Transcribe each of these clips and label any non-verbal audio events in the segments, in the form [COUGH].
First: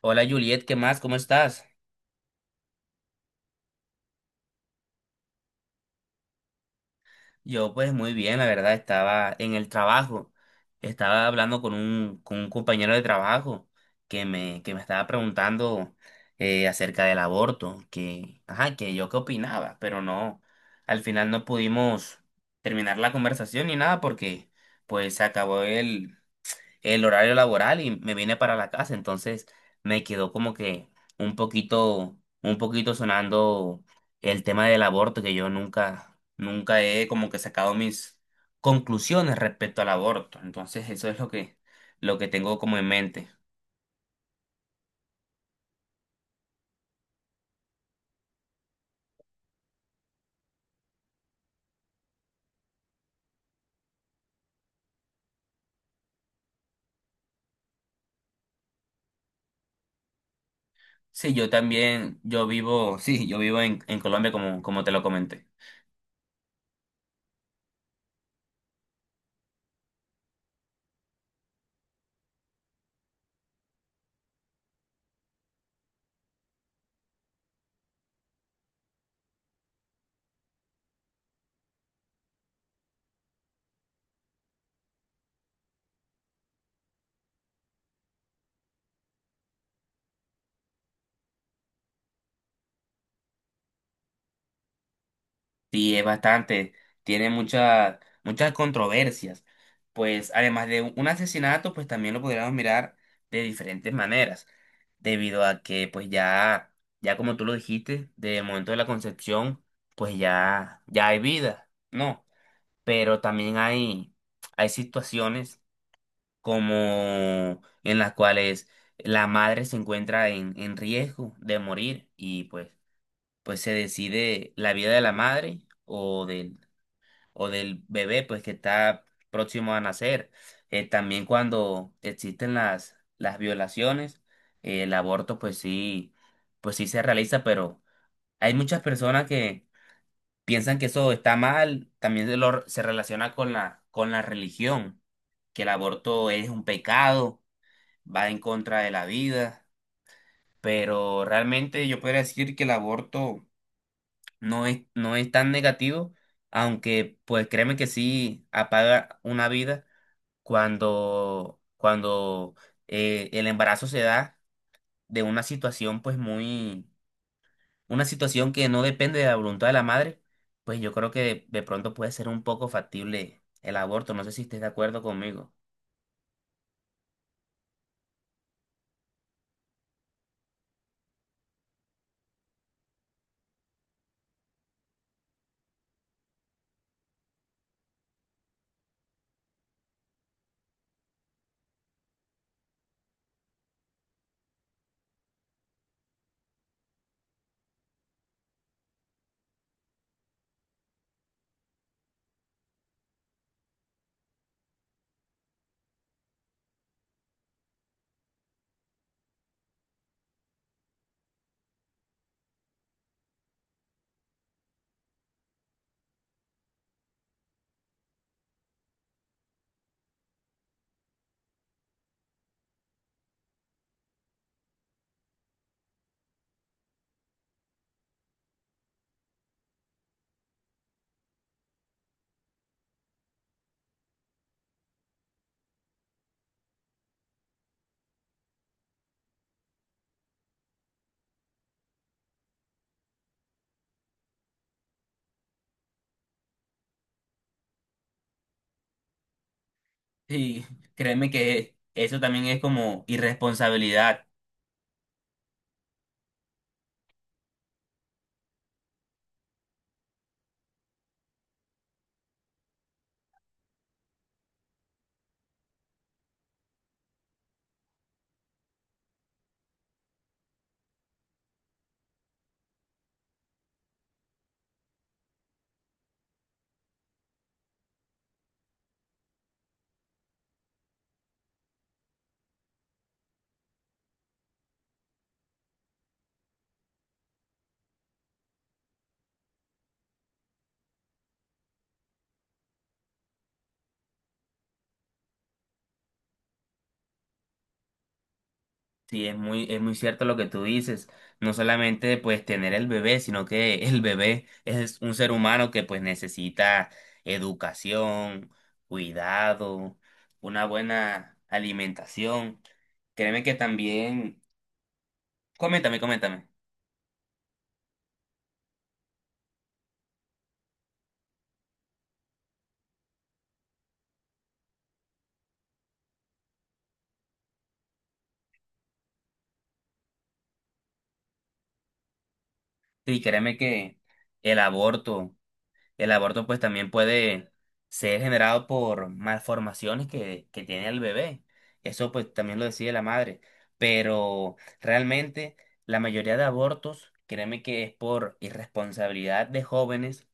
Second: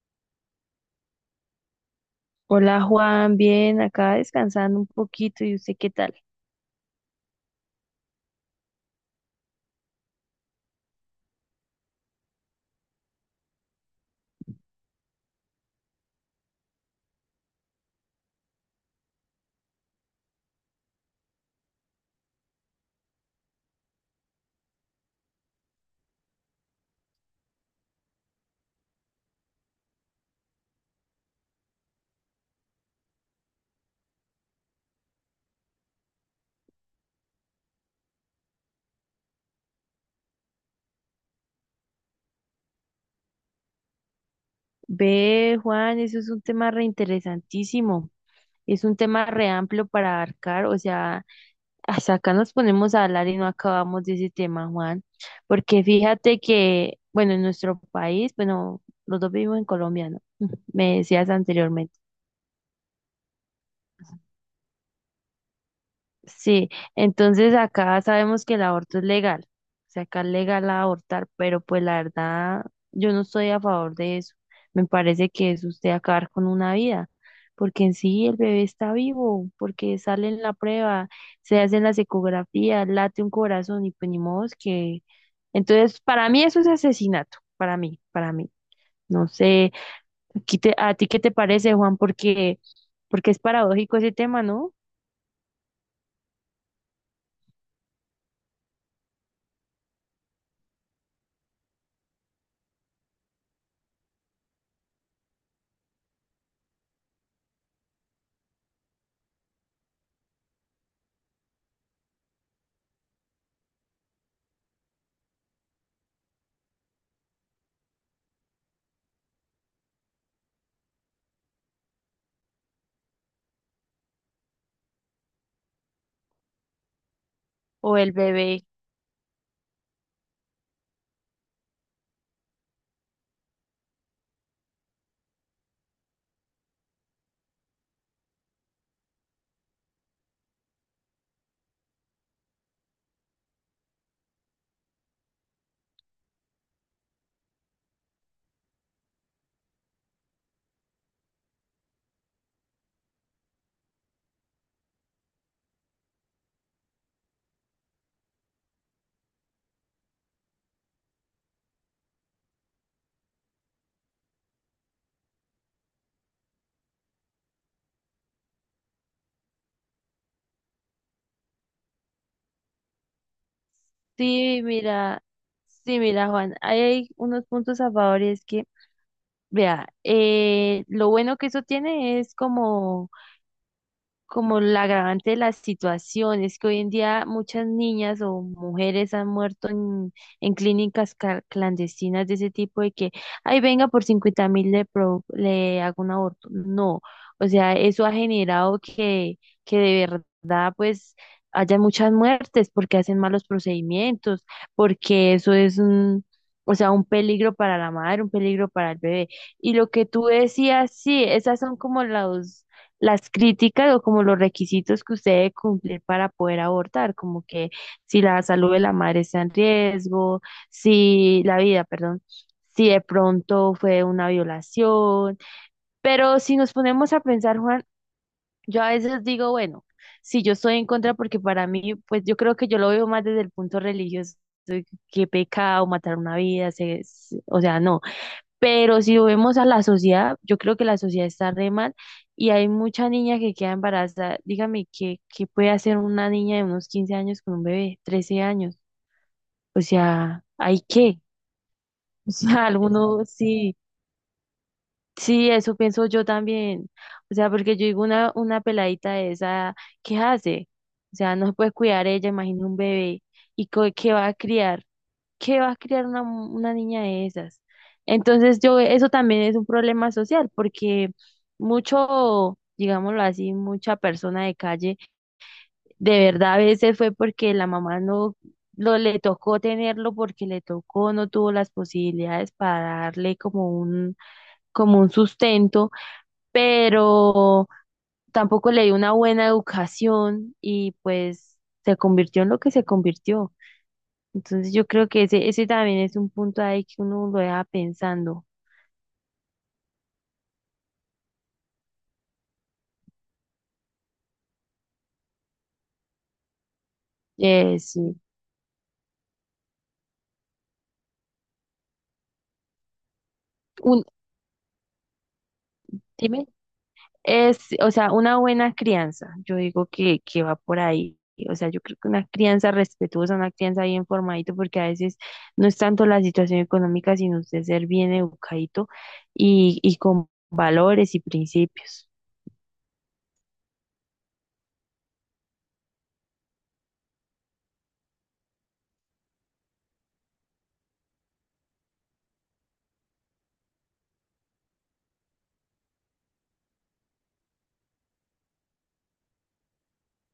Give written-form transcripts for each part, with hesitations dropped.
Hola Juliet, ¿qué más? ¿Cómo estás? Hola Juan, bien, acá descansando un poquito. ¿Y usted qué tal? Yo pues muy bien, la verdad, estaba en el trabajo. Estaba hablando con un compañero de trabajo que me estaba preguntando acerca del aborto, que, ajá, que yo qué opinaba, pero no, al final no pudimos terminar la conversación ni nada porque pues se acabó el horario laboral y me vine para la casa, entonces me quedó como que un poquito sonando el tema del aborto, que yo nunca he como que sacado mis conclusiones respecto al aborto. Entonces eso es lo lo que tengo como en mente. Ve, Juan, eso es un tema reinteresantísimo. Es un tema re amplio para abarcar, o sea, hasta acá nos ponemos a hablar y no acabamos de ese tema, Juan, porque fíjate que, bueno, en nuestro país, bueno, los dos vivimos en Colombia, ¿no? [LAUGHS] Me decías Sí, yo anteriormente. también, yo vivo, [LAUGHS] sí, yo vivo en Colombia como, como te lo comenté. Sí, entonces acá sabemos que el aborto es legal, o sea, acá es legal abortar, pero pues la verdad yo no estoy a favor de eso. Me parece que es usted acabar con una vida, porque en sí el bebé está vivo, porque sale en la prueba, se hacen las ecografías, late un corazón y pues ni modo es que... Entonces, para mí eso es asesinato, para mí, para mí. No sé, aquí ¿a ti qué te parece, Juan? Porque, porque es paradójico ese tema, ¿no? Sí, es bastante. Tiene muchas controversias. Pues además de un asesinato, pues también lo podríamos mirar de diferentes maneras, debido a que pues ya como tú lo dijiste, desde el momento de la concepción, pues ya hay vida, ¿no? Pero también hay situaciones como en las cuales la madre se encuentra en riesgo de morir y pues se decide la vida de la madre o del O el bebé pues que bebé. está próximo a nacer. También cuando existen las violaciones, el aborto pues sí se realiza, pero hay muchas personas que piensan que eso está mal, también se relaciona con con la religión, que el aborto es un pecado, va en contra de la vida, pero realmente yo podría decir que el aborto no es tan negativo, aunque pues créeme que sí apaga una vida cuando el embarazo se da de una situación una situación que no depende de la voluntad de la madre, pues yo creo que de pronto puede ser un poco factible el aborto. No sé si estés Sí, de acuerdo mira, conmigo. sí, mira, Juan, ahí hay unos puntos a favor y es que, vea, lo bueno que eso tiene es como como la agravante de la situación, es que hoy en día muchas niñas o mujeres han muerto en clínicas clandestinas de ese tipo de que, ay, venga, por 50.000 le, le hago un aborto. No, o sea, eso ha generado que de verdad, pues, haya muchas muertes porque hacen malos procedimientos, porque eso es un... O sea, un peligro para la madre, un peligro para el bebé. Y lo que tú decías, sí, esas son como las críticas o como los requisitos que usted debe cumplir para poder abortar, como que si la salud de la madre está en riesgo, si la vida, perdón, si de pronto fue una violación. Pero si nos ponemos a pensar, Juan, yo a veces digo, bueno, si yo estoy en contra, porque para mí, pues yo creo que yo lo veo más desde el punto religioso, que pecado matar una vida, o sea, no. Pero si lo vemos a la sociedad, yo creo que la sociedad está re mal y hay mucha niña que queda embarazada. Dígame, ¿qué, qué puede hacer una niña de unos 15 años con un bebé, 13 años? O sea, Sí, ¿hay qué? créeme que eso [LAUGHS] O también es sea, como alguno sí, irresponsabilidad. sí, eso pienso yo también. O sea, porque yo digo una peladita de esa, ¿qué hace? O sea, no se puede cuidar ella, imagina un bebé. ¿Y qué va a criar? ¿Qué va a criar una, una niña de esas? Entonces yo, eso también es un problema social, porque mucho, digámoslo así, mucha persona de calle, de verdad a veces fue porque la mamá no lo le tocó tenerlo porque le tocó, no tuvo las posibilidades para darle como un sustento, pero tampoco le dio una buena educación y pues se convirtió en lo que se convirtió. Entonces yo creo que ese también es un punto ahí que uno lo deja pensando. Sí, es es muy cierto lo que tú dices. No solamente pues tener el bebé, sino que el bebé es un ser humano que pues necesita Sí. educación, cuidado, una buena alimentación. Créeme que Un, también, dime, coméntame. es, o sea, una buena crianza, yo digo que va por ahí. O sea, yo creo que una crianza respetuosa, una crianza bien formadito, porque a veces no es tanto la situación económica, sino usted ser bien educadito y con valores y principios. Sí, créeme que el aborto el aborto pues también puede ser generado por malformaciones que tiene el bebé. Eso pues también lo decide la madre. Pero realmente la mayoría de abortos, créeme que es por irresponsabilidad de jóvenes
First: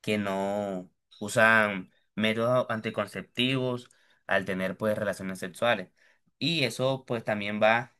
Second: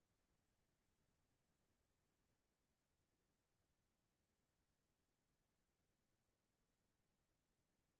que no usan métodos anticonceptivos al tener pues relaciones sexuales. Y eso pues también va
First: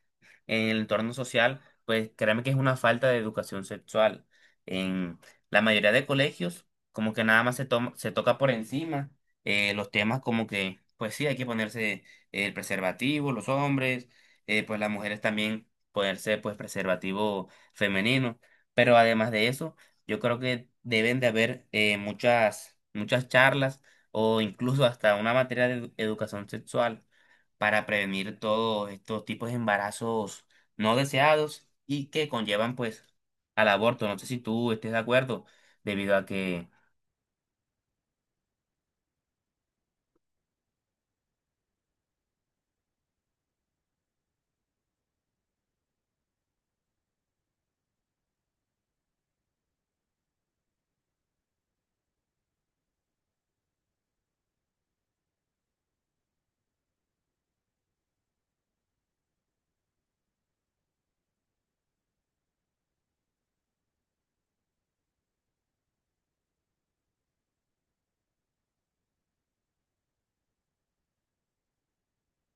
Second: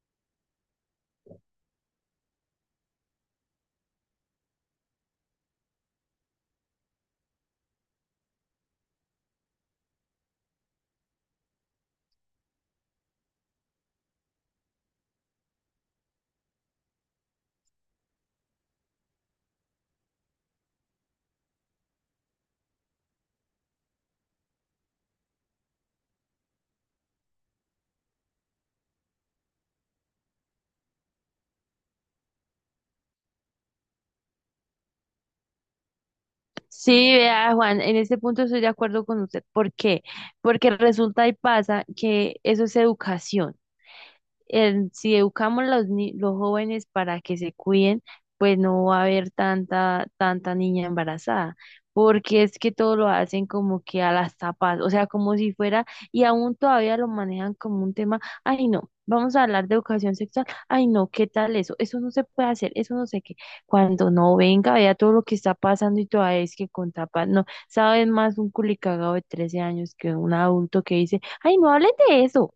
en el entorno social, pues créeme que es una falta de educación sexual. En la mayoría de colegios como que nada más se toca por encima los temas como que pues sí hay que ponerse el preservativo, los hombres, pues las mujeres también ponerse pues preservativo femenino. Pero además de eso, yo creo que deben de haber muchas charlas o incluso hasta una materia de educación sexual para prevenir todos estos tipos de embarazos no deseados y que conllevan pues al aborto. No sé si tú estés de acuerdo, debido a que Sí, vea, Juan, en este punto estoy de acuerdo con usted. ¿Por qué? Porque resulta y pasa que eso es educación. Si educamos a los, los jóvenes para que se cuiden, pues no va a haber tanta, tanta niña embarazada, porque es que todo lo hacen como que a las tapas, o sea, como si fuera, y aún todavía lo manejan como un tema, ay no, vamos a hablar de educación sexual, ay no, ¿qué tal eso? Eso no se puede hacer, eso no sé qué. Cuando no venga, vea todo lo que está pasando y todavía es que con tapas, no, sabes más un culicagado de 13 años que un adulto que dice, ay no hables de eso.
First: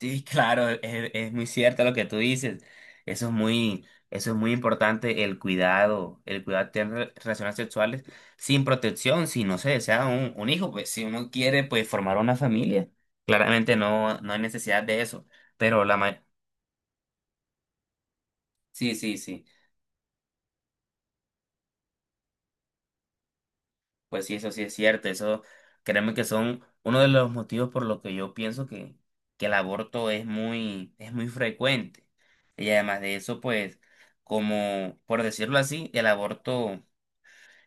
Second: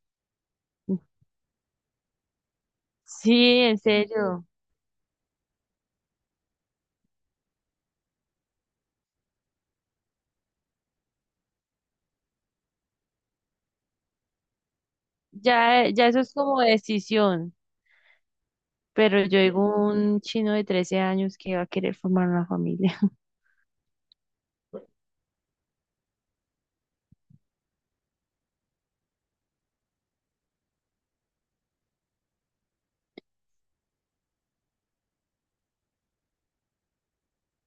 sí, claro, es muy cierto lo que tú dices. Eso es Sí, en eso es serio. muy importante, el cuidado de tener relaciones sexuales sin protección, si no se desea un hijo, pues si uno quiere pues formar una familia, claramente no hay necesidad de eso. Pero Ya, la ya eso ma- es como decisión. sí, sí, Pero yo sí. digo un chino de 13 años que va a querer formar una familia. [LAUGHS] Pues sí, eso sí es cierto. Eso, créeme que son uno de los motivos por los que yo pienso que el aborto es es muy frecuente. Y además de eso, pues, como por decirlo así, el aborto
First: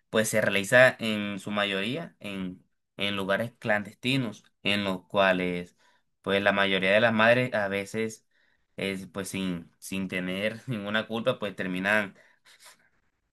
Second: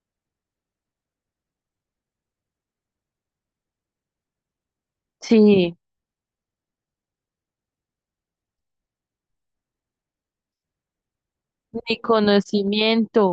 pues se realiza en su mayoría en lugares clandestinos, en los cuales Sí, pues la mayoría de las madres a veces es pues sin tener [LAUGHS] ninguna culpa, pues ni terminan. conocimiento.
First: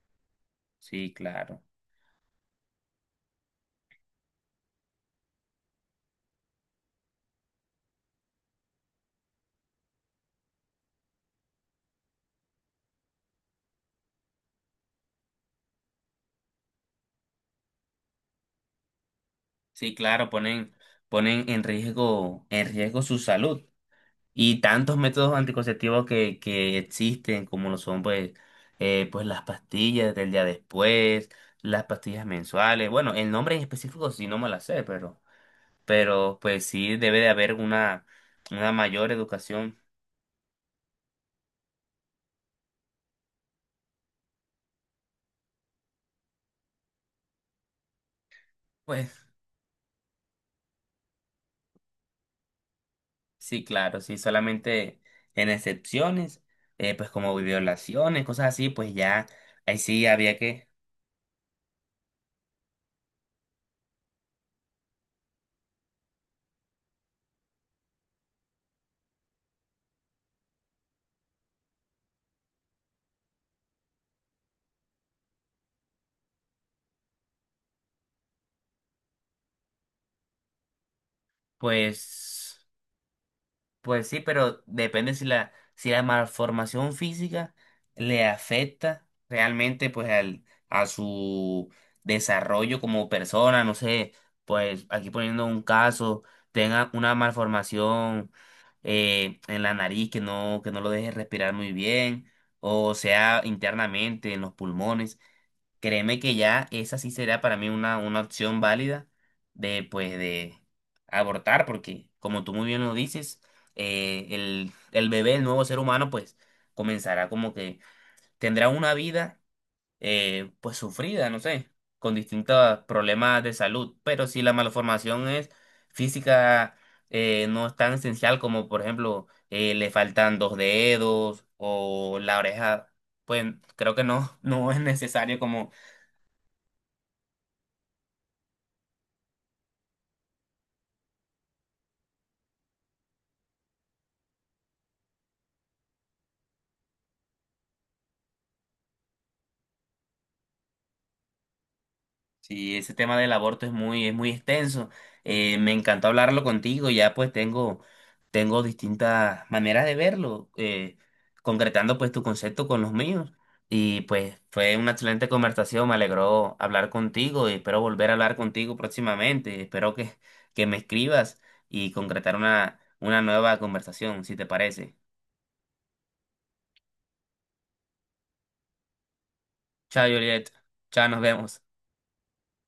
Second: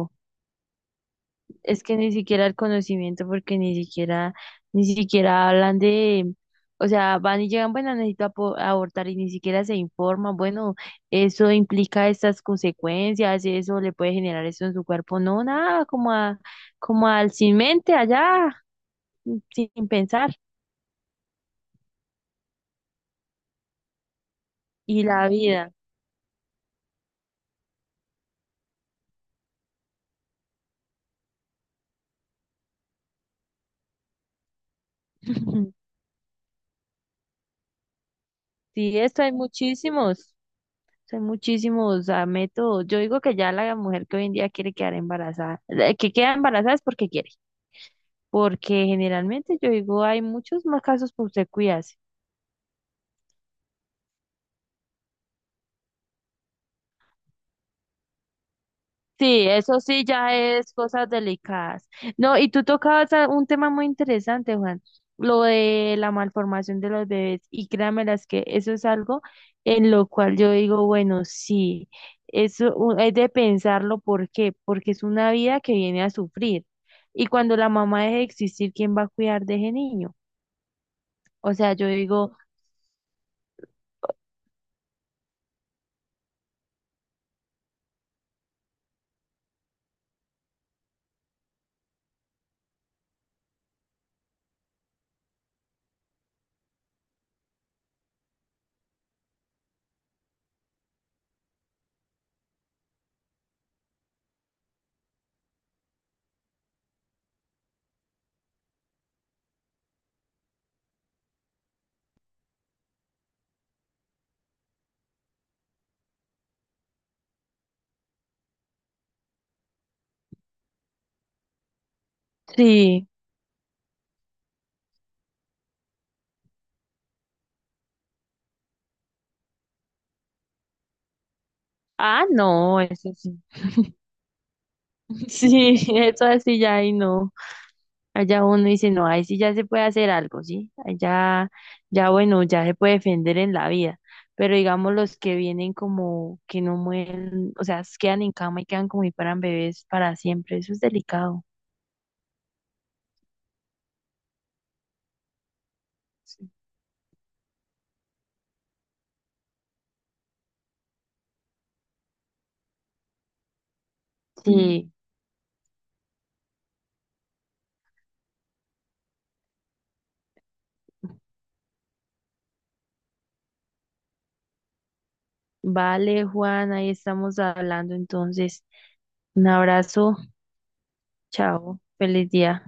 Sí, claro. Es que ni siquiera el conocimiento, porque ni siquiera, ni siquiera hablan de, o sea, van y llegan, bueno, necesito abortar y ni siquiera se informan, bueno, eso implica estas consecuencias, eso le puede generar eso en su cuerpo. No, nada, como a, como al sin mente allá, sin Sí, claro, pensar. Ponen en riesgo su salud. Y tantos Y la métodos vida. anticonceptivos que existen, como lo son pues, pues las pastillas del día después, las pastillas mensuales. Bueno, el nombre en específico sí no me la sé, [LAUGHS] pero pues sí debe de haber una Sí, mayor esto educación. Hay muchísimos métodos. Yo digo que ya la mujer que hoy en día quiere quedar embarazada, que queda embarazada es porque quiere, porque Pues generalmente yo digo hay muchos más casos por usted cuidarse. sí, claro, sí, solamente en excepciones, pues como violaciones, cosas así, pues ya, Sí, ahí eso sí sí ya había que, es cosas delicadas. No, y tú tocabas un tema muy interesante, Juan, lo de la malformación de los bebés. Y créanme las que eso es algo en lo cual yo digo, bueno, sí, eso es de pensarlo, ¿por qué? Porque es una vida que viene a sufrir. Y cuando la mamá deje de existir, ¿quién va a cuidar de ese niño? O sea, yo digo, pues. Pues sí, pero depende si si la malformación física le afecta realmente pues al, a su desarrollo como persona, no sé, pues aquí poniendo un caso, tenga una malformación en la nariz que no lo deje respirar muy bien, o sea internamente en los pulmones. Créeme que ya esa sí será para mí una opción válida de, pues, de abortar, porque como tú muy bien lo dices, el bebé, el nuevo ser humano, pues, comenzará como que tendrá una vida, pues, sufrida, no sé, con distintos sí, problemas de salud, pero si la malformación es física, no es tan esencial como, por ejemplo, le faltan dos dedos o ah, la no, oreja, eso sí. pues, creo que no, [LAUGHS] no es [LAUGHS] necesario como Sí, eso así ya y no. Allá uno dice, no, ahí sí ya se puede hacer algo, ¿sí? Allá, ya bueno, ya se puede defender en la vida. Pero digamos los que vienen como que no mueren, o sea, quedan en cama y quedan como si fueran bebés para siempre, eso es delicado. sí, ese tema del aborto es es muy extenso. Me encantó hablarlo Sí. contigo. Ya pues tengo distintas maneras de verlo, concretando pues tu concepto con los míos. Y pues fue Sí, una excelente conversación. Me alegró hablar contigo y espero volver a hablar contigo próximamente. Espero que me escribas y concretar una nueva conversación, si te parece. vale, Juan, ahí estamos hablando entonces. Un Chao, abrazo, Juliet. Chao, nos vemos. chao, feliz día.